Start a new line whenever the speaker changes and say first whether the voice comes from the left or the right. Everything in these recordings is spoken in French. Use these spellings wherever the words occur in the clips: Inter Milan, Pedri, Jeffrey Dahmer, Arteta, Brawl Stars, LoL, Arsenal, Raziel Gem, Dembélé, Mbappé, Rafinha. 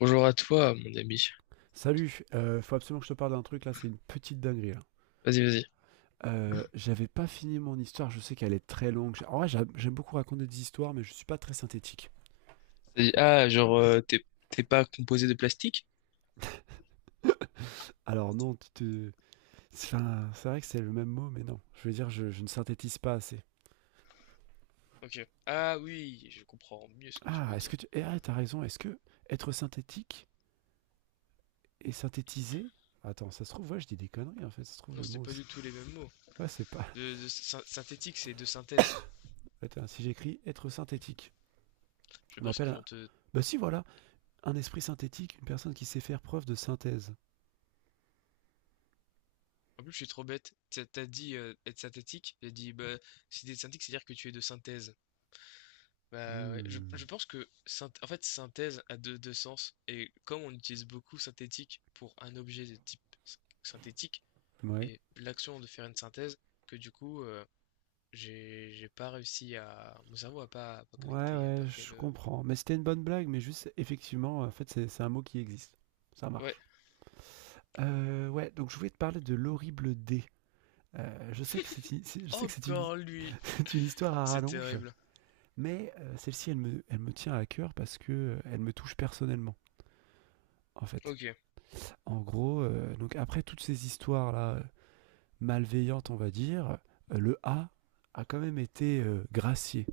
left: Bonjour à toi, mon ami.
right: Salut, faut absolument que je te parle d'un truc là, c'est une petite dinguerie là.
left: Vas-y, vas-y.
right: J'avais pas fini mon histoire, je sais qu'elle est très longue. En vrai, j'aime beaucoup raconter des histoires, mais je suis pas très synthétique.
left: Vas-y. Ah, genre, t'es pas composé de plastique?
right: Alors non, enfin, c'est vrai que c'est le même mot, mais non. Je veux dire, je ne synthétise pas assez.
left: Ok. Ah oui, je comprends mieux ce que tu
right: Ah,
left: veux
right: est-ce
left: dire.
right: que tu... Eh, ah, t'as raison, est-ce que être synthétique et synthétiser. Attends, ça se trouve, ouais, je dis des conneries en fait, ça se trouve
left: Non,
right: le
left: c'est
right: mot,
left: pas
right: c'est.
left: du tout les mêmes mots.
right: Ouais, c'est pas.
left: De synthétique, c'est de synthèse.
right: Attends, si j'écris être synthétique,
left: Je
right: on
left: pense
right: appelle
left: qu'ils
right: un.
left: vont te.
right: Bah si, voilà, un esprit synthétique, une personne qui sait faire preuve de synthèse.
left: En plus, je suis trop bête. T'as dit être synthétique. J'ai dit, bah, si t'es synthétique, c'est-à-dire que tu es de synthèse. Bah ouais, je
right: Mmh.
left: pense que en fait synthèse a deux sens et comme on utilise beaucoup synthétique pour un objet de type synthétique
right: Ouais.
left: et l'action de faire une synthèse que du coup j'ai pas réussi à mon cerveau a pas
right: Ouais,
left: connecté, a
right: ouais,
left: pas fait
right: je
left: le.
right: comprends. Mais c'était une bonne blague, mais juste, effectivement, en fait, c'est un mot qui existe. Ça
left: Ouais,
right: marche. Ouais, donc je voulais te parler de l'horrible dé. Je sais que c'est une,
left: encore lui,
right: c'est une histoire à
left: c'est
right: rallonge,
left: terrible.
right: mais celle-ci, elle me tient à cœur parce que elle me touche personnellement, en fait.
left: OK,
right: En gros, donc après toutes ces histoires-là, malveillante, on va dire, le A a quand même été gracié.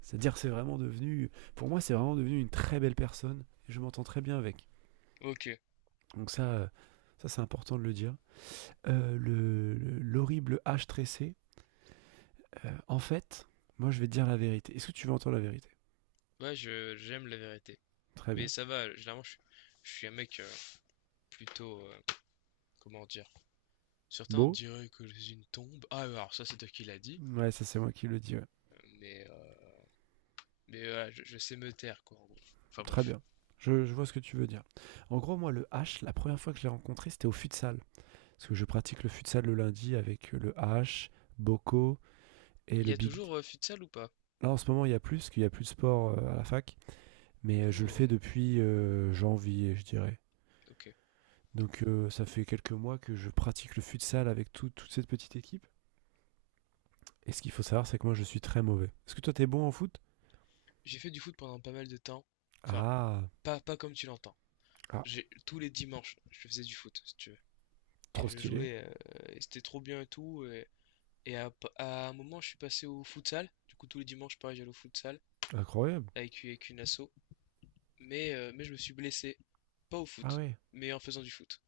right: C'est-à-dire, c'est vraiment devenu, pour moi, c'est vraiment devenu une très belle personne. Et je m'entends très bien avec.
left: OK.
right: Donc ça c'est important de le dire. L'horrible H tressé, en fait, moi, je vais te dire la vérité. Est-ce que tu veux entendre la vérité?
left: Ouais, je j'aime la vérité.
right: Très
left: Mais
right: bien.
left: ça va, généralement je suis un mec plutôt comment dire? Certains
right: Beau
left: diraient que je suis une tombe. Ah, alors ça c'est toi qui l'a dit.
right: Ouais, ça, c'est moi qui le dis, ouais.
left: Mais euh, Mais voilà, je sais me taire, quoi, en gros. Enfin
right: Très
left: bref.
right: bien. Je vois ce que tu veux dire. En gros, moi, le H, la première fois que je l'ai rencontré, c'était au futsal. Parce que je pratique le futsal le lundi avec le H, Boko et
left: Il y
right: le
left: a
right: Big D.
left: toujours futsal ou pas?
right: Là, en ce moment, il n'y a plus, parce qu'il n'y a plus de sport à la fac. Mais je le
left: Oh,
right: fais depuis janvier, je dirais.
left: ok.
right: Donc, ça fait quelques mois que je pratique le futsal avec toute cette petite équipe. Et ce qu'il faut savoir, c'est que moi, je suis très mauvais. Est-ce que toi, t'es bon en foot?
left: J'ai fait du foot pendant pas mal de temps. Enfin,
right: Ah,
left: pas, pas comme tu l'entends.
right: ah,
left: J'ai, tous les dimanches, je faisais du foot, si tu veux. Et
right: trop
left: je
right: stylé.
left: jouais, et c'était trop bien et tout. Et à un moment, je suis passé au futsal. Du coup, tous les dimanches, pareil, j'allais au futsal
right: Incroyable.
left: avec une asso. Mais je me suis blessé. Pas au
right: Ah
left: foot,
right: ouais.
left: mais en faisant du foot.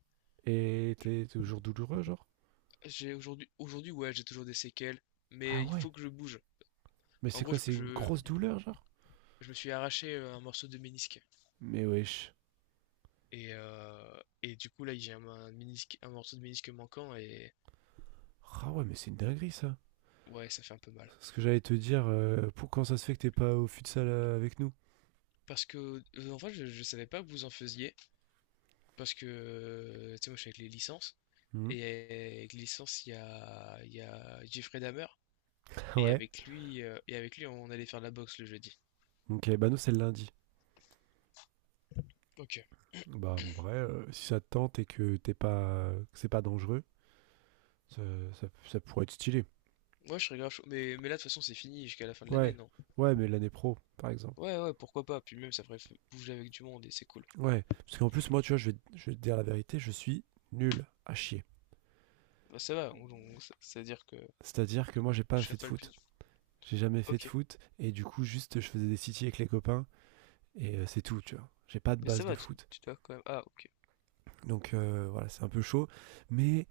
right: Et
left: Je-
right: t'es toujours douloureux, genre?
left: J'ai aujourd'hui, ouais, j'ai toujours des séquelles.
right: Ah
left: Mais il
right: ouais.
left: faut que je bouge.
right: Mais
left: En
right: c'est
left: gros,
right: quoi,
left: je,
right: c'est une
left: je,
right: grosse douleur, genre?
left: Je me suis arraché un morceau de ménisque.
right: Mais wesh.
left: Et du coup, là, j'ai un ménisque, un morceau de ménisque manquant et
right: Ah ouais, mais c'est une dinguerie, ça.
left: ouais, ça fait un peu mal.
right: Ce que j'allais te dire, pour, quand ça se fait que t'es pas au futsal avec nous?
left: Parce que, en fait, je savais pas que vous en faisiez. Parce que, tu sais, moi, je suis avec les licences.
right: Mhm.
left: Et avec les licences, il y a Jeffrey Dahmer. Et
right: Ouais.
left: avec lui, on allait faire de la boxe le jeudi.
right: Ok, bah nous c'est le lundi.
left: Ok.
right: Bah en vrai, si ça te tente et que t'es pas, que c'est pas dangereux, ça, ça pourrait être stylé.
left: Ouais, je serais grave chaud. Mais là, de toute façon, c'est fini jusqu'à la fin de l'année,
right: Ouais,
left: non?
right: ouais, mais l'année pro, par exemple.
left: Ouais, ouais, pourquoi pas. Puis même, ça ferait bouger avec du monde et c'est cool.
right: Ouais, parce qu'en plus moi, tu vois, je vais te dire la vérité, je suis nul à chier.
left: Bah, ça va, ça veut dire que
right: C'est-à-dire que moi, j'ai pas
left: je serais
right: fait de
left: pas le
right: foot.
left: plus.
right: J'ai jamais
left: Ok.
right: fait de foot et du coup, juste, je faisais des city avec les copains et c'est tout, tu vois. J'ai pas de
left: Mais ça
right: base de
left: va, tu,
right: foot.
left: tu dois quand même. Ah, ok.
right: Donc voilà, c'est un peu chaud. Mais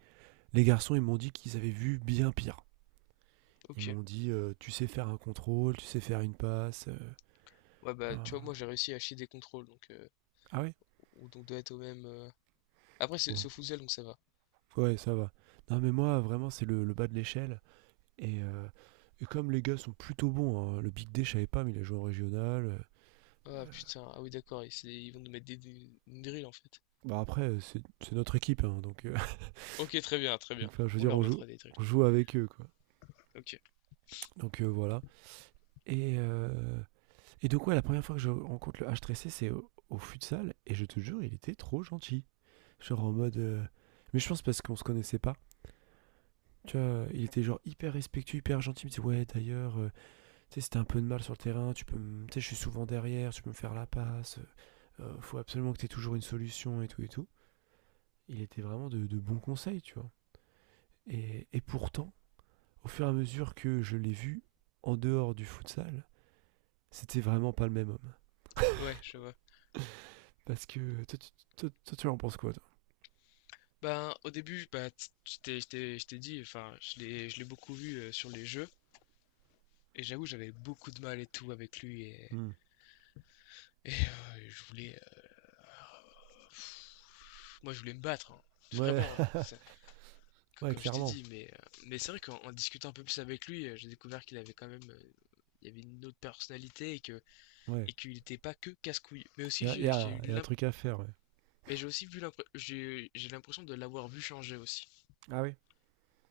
right: les garçons, ils m'ont dit qu'ils avaient vu bien pire. Ils
left: Ok.
right: m'ont dit, tu sais faire un contrôle, tu sais faire une passe.
left: Ouais, bah,
right: Ben,
left: tu vois, moi j'ai réussi à chier des contrôles, donc
right: Ah ouais,
left: on doit être au même. Après, c'est
right: ouais.
left: c'est au futsal, donc ça va.
right: Ouais, ça va. Non, mais moi, vraiment, c'est le bas de l'échelle. Et, euh, et comme les gars sont plutôt bons, hein, le Big D, je savais pas, mais il a joué en régional.
left: Ah putain, ah oui, d'accord, ils vont nous mettre une drill en fait.
right: Bah après, c'est notre équipe, hein, donc,
left: Ok, très bien, très
right: donc
left: bien.
right: enfin, je veux
left: On
right: dire, on
left: leur mettra
right: joue,
left: des drills.
right: on joue avec eux, quoi.
left: Ok,
right: Donc voilà. Et, euh, et donc ouais, la première fois que je rencontre le H3C, c'est au futsal, et je te jure, il était trop gentil. Genre en mode. Mais je pense parce qu'on se connaissait pas. Tu vois, il était genre hyper respectueux, hyper gentil. Il me dit: Ouais, d'ailleurs, tu sais, si t'as un peu de mal sur le terrain, Tu sais, je suis souvent derrière, tu peux me faire la passe. Faut absolument que t'aies toujours une solution et tout et tout. Il était vraiment de bons conseils, tu vois. Et pourtant, au fur et à mesure que je l'ai vu en dehors du futsal, c'était vraiment pas le même homme.
left: ouais, je vois.
right: Parce que. Toi, tu en penses quoi, toi?
left: Ben, au début, bah, je t'ai dit, enfin, je l'ai beaucoup vu sur les jeux, et j'avoue, j'avais beaucoup de mal et tout avec lui, et,
right: Hmm.
left: et, euh, je voulais. Moi, je voulais me battre, hein.
right: Ouais,
left: Vraiment,
right: ouais,
left: comme je t'ai
right: clairement.
left: dit, mais c'est vrai qu'en en discutant un peu plus avec lui, j'ai découvert qu'il avait quand même, il y avait une autre personnalité et que,
right: Ouais.
left: et qu'il n'était pas que casse-couille. Mais
right: Il
left: aussi,
right: y a, y a un truc à faire, ouais.
left: mais j'ai aussi vu j'ai l'impression de l'avoir vu changer aussi.
right: Ah oui.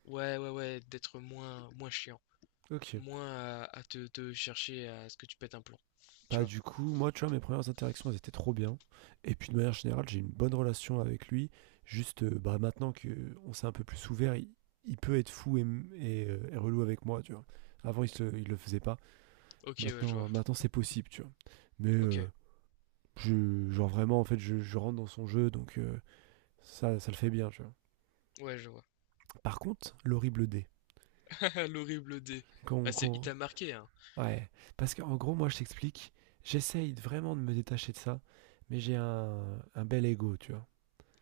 left: Ouais, ouais, ouais, d'être moins, moins chiant,
right: Ok.
left: moins à te chercher à ce que tu pètes un plomb, tu
right: Bah,
left: vois.
right: du coup, moi, tu vois, mes premières interactions, elles étaient trop bien. Et puis, de manière générale, j'ai une bonne relation avec lui. Juste, bah, maintenant qu'on s'est un peu plus ouvert, il peut être fou et relou avec moi, tu vois. Avant, il le faisait pas.
left: Ok, ouais, je vois.
right: Maintenant, maintenant c'est possible, tu vois. Mais,
left: Ok,
right: je, genre, vraiment, en fait, je rentre dans son jeu, donc ça le fait bien, tu vois.
left: ouais, je vois.
right: Par contre, l'horrible dé.
left: L'horrible dé.
right: Quand,
left: Bah, il
right: quand,
left: t'a marqué, hein.
right: Ouais. Parce qu'en gros, moi, je t'explique, j'essaye vraiment de me détacher de ça, mais j'ai un bel ego, tu vois.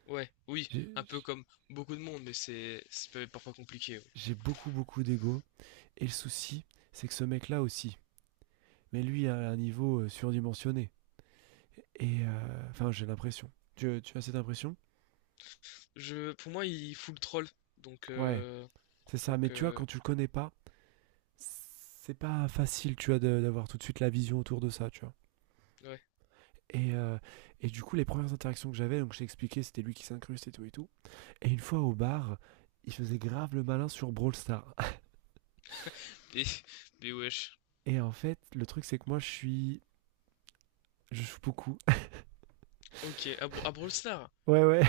left: Ouais, oui, un
right: J'ai
left: peu comme beaucoup de monde, mais c'est parfois compliqué. Ouais.
right: j'ai beaucoup, beaucoup d'ego. Et le souci, c'est que ce mec-là aussi. Mais lui, à un niveau surdimensionné. Et, enfin, j'ai l'impression. Tu as cette impression?
left: Pour moi, il fout le troll. Donc,
right: Ouais, c'est ça. Mais
left: donc
right: tu vois,
left: euh,
right: quand tu le connais pas, c'est pas facile, tu vois, d'avoir tout de suite la vision autour de ça, tu vois.
left: ouais.
right: Et, euh, et du coup, les premières interactions que j'avais, donc je t'ai expliqué, c'était lui qui s'incruste et tout et tout. Et une fois au bar, il faisait grave le malin sur Brawl Stars.
left: Mais, mais wesh.
right: Et en fait, le truc, c'est que moi, je suis. Je joue beaucoup.
left: Ok, à Brawl Stars.
right: Ouais, ouais.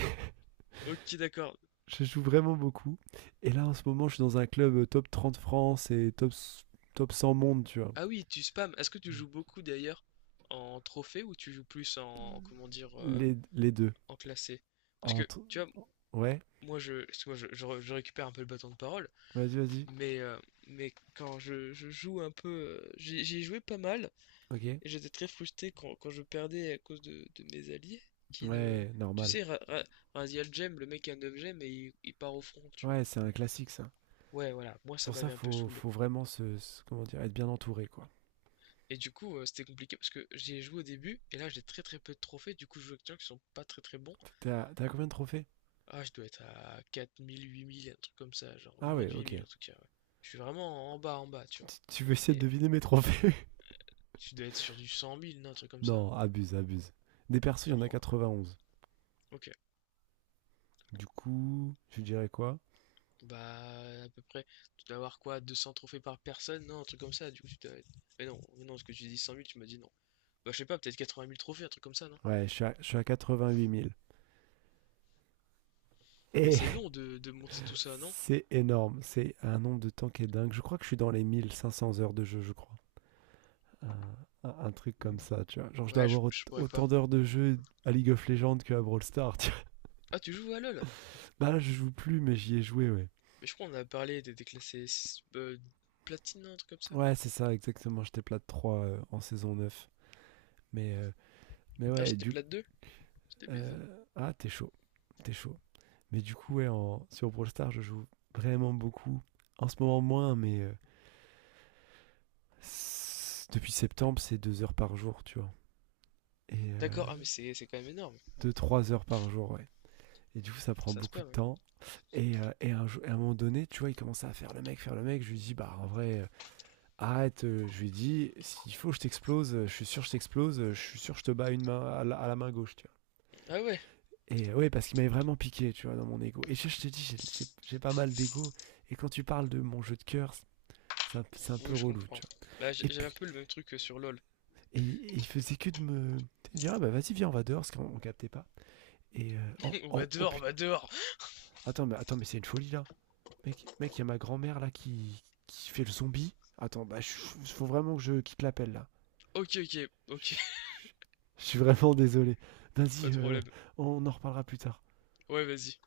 left: Ok, d'accord.
right: Je joue vraiment beaucoup. Et là, en ce moment, je suis dans un club top 30 France et top 100 monde, tu vois.
left: Ah oui, tu spams. Est-ce que tu joues beaucoup d'ailleurs en trophée ou tu joues plus en, comment dire,
right: Les deux.
left: en classé? Parce que,
right: Entre.
left: tu vois,
right: Ouais,
left: moi, je récupère un peu le bâton de parole,
right: vas-y, vas-y.
left: mais, euh, mais quand je joue un peu, j'y ai joué pas mal.
right: Ok.
left: Et j'étais très frustré quand je perdais à cause de mes alliés qui ne.
right: Ouais,
left: Tu
right: normal.
left: sais, Raziel Gem, le mec a 9 gemmes et il part au front, tu vois.
right: Ouais, c'est un classique, ça.
left: Ouais, voilà, moi
right: C'est
left: ça
right: pour ça
left: m'avait un peu
right: faut,
left: saoulé.
right: faut vraiment comment dire, être bien entouré, quoi.
left: Et du coup, c'était compliqué parce que j'y ai joué au début et là j'ai très très peu de trophées, du coup je joue avec des gens qui sont pas très très bons.
right: T'as combien de trophées?
left: Ah, je dois être à 4 000 8 000 un truc comme ça, genre
right: Ah
left: moins
right: ouais,
left: de huit
right: ok.
left: mille en tout cas, ouais. Je suis vraiment en bas, tu vois.
right: Tu veux essayer de
left: Et
right: deviner mes trophées?
left: tu dois être sur du 100 000 non, un truc comme ça.
right: Non, abuse, abuse. Des persos, il y en a
left: Genre,
right: 91.
left: ok,
right: Du coup, je dirais quoi?
left: bah, à peu près, tu dois avoir quoi, 200 trophées par personne? Non, un truc comme ça, du coup, tu dois. Mais non, ce que tu dis 100 000 tu m'as dit non. Bah, je sais pas, peut-être 80 000 trophées, un truc comme ça, non?
right: Ouais, je suis à 88 000.
left: Mais c'est
right: Eh.
left: long de monter tout ça, non?
right: C'est énorme. C'est un nombre de temps qui est dingue. Je crois que je suis dans les 1 500 heures de jeu, je crois. Euh, un truc comme ça, tu vois. Genre, je dois
left: Ouais, je,
right: avoir
left: je pourrais pas.
right: autant d'heures de jeu à League of Legends que à Brawl Stars, tu vois.
left: Ah, tu joues à LoL?
right: Bah là, je joue plus, mais j'y ai joué, ouais.
left: Mais je crois qu'on a parlé des déclassés platine, un truc comme ça.
right: Ouais, c'est ça, exactement. J'étais plate 3 en saison neuf. Mais, euh, mais
left: Ah,
right: ouais,
left: j'étais
right: du
left: plate deux. J'étais baisé.
right: ah, t'es chaud, t'es chaud. Mais du coup, ouais, sur Brawl Stars, je joue vraiment beaucoup. En ce moment, moins, mais depuis septembre, c'est 2 heures par jour, tu vois. Et
left: D'accord, ah, mais c'est quand même énorme,
right: 2 3 heures par jour, ouais. Et du coup, ça prend
left: ça se
right: beaucoup de
left: passe.
right: temps. Et à un moment donné, tu vois, il commençait à faire le mec, faire le mec. Je lui dis, bah en vrai, arrête. Je lui dis, s'il faut, je t'explose. Je suis sûr, je t'explose. Je suis sûr, je te bats une main à la main gauche, tu vois.
left: Ah ouais,
right: Et ouais, parce qu'il m'avait vraiment piqué, tu vois, dans mon ego. Et je te dis, j'ai pas mal d'ego. Et quand tu parles de mon jeu de cœur, c'est un peu
left: oui, je
right: relou,
left: comprends.
right: tu vois.
left: Bah,
right: Et
left: j'avais
right: puis,
left: un peu le même truc que sur LoL.
right: et il faisait que de me dire, ah bah vas-y, viens, on va dehors, parce qu'on captait pas. Oh,
left: On va
right: oh, oh
left: dehors, on
right: putain!
left: va dehors!
right: Attends, mais c'est une folie là. Mec, mec, y a ma grand-mère là qui fait le zombie. Attends, bah, faut vraiment que je quitte l'appel là.
left: Ok, ok, ok,
right: Je je- je suis vraiment désolé.
left: pas
right: Vas-y,
left: de problème.
right: on en reparlera plus tard.
left: Ouais, vas-y.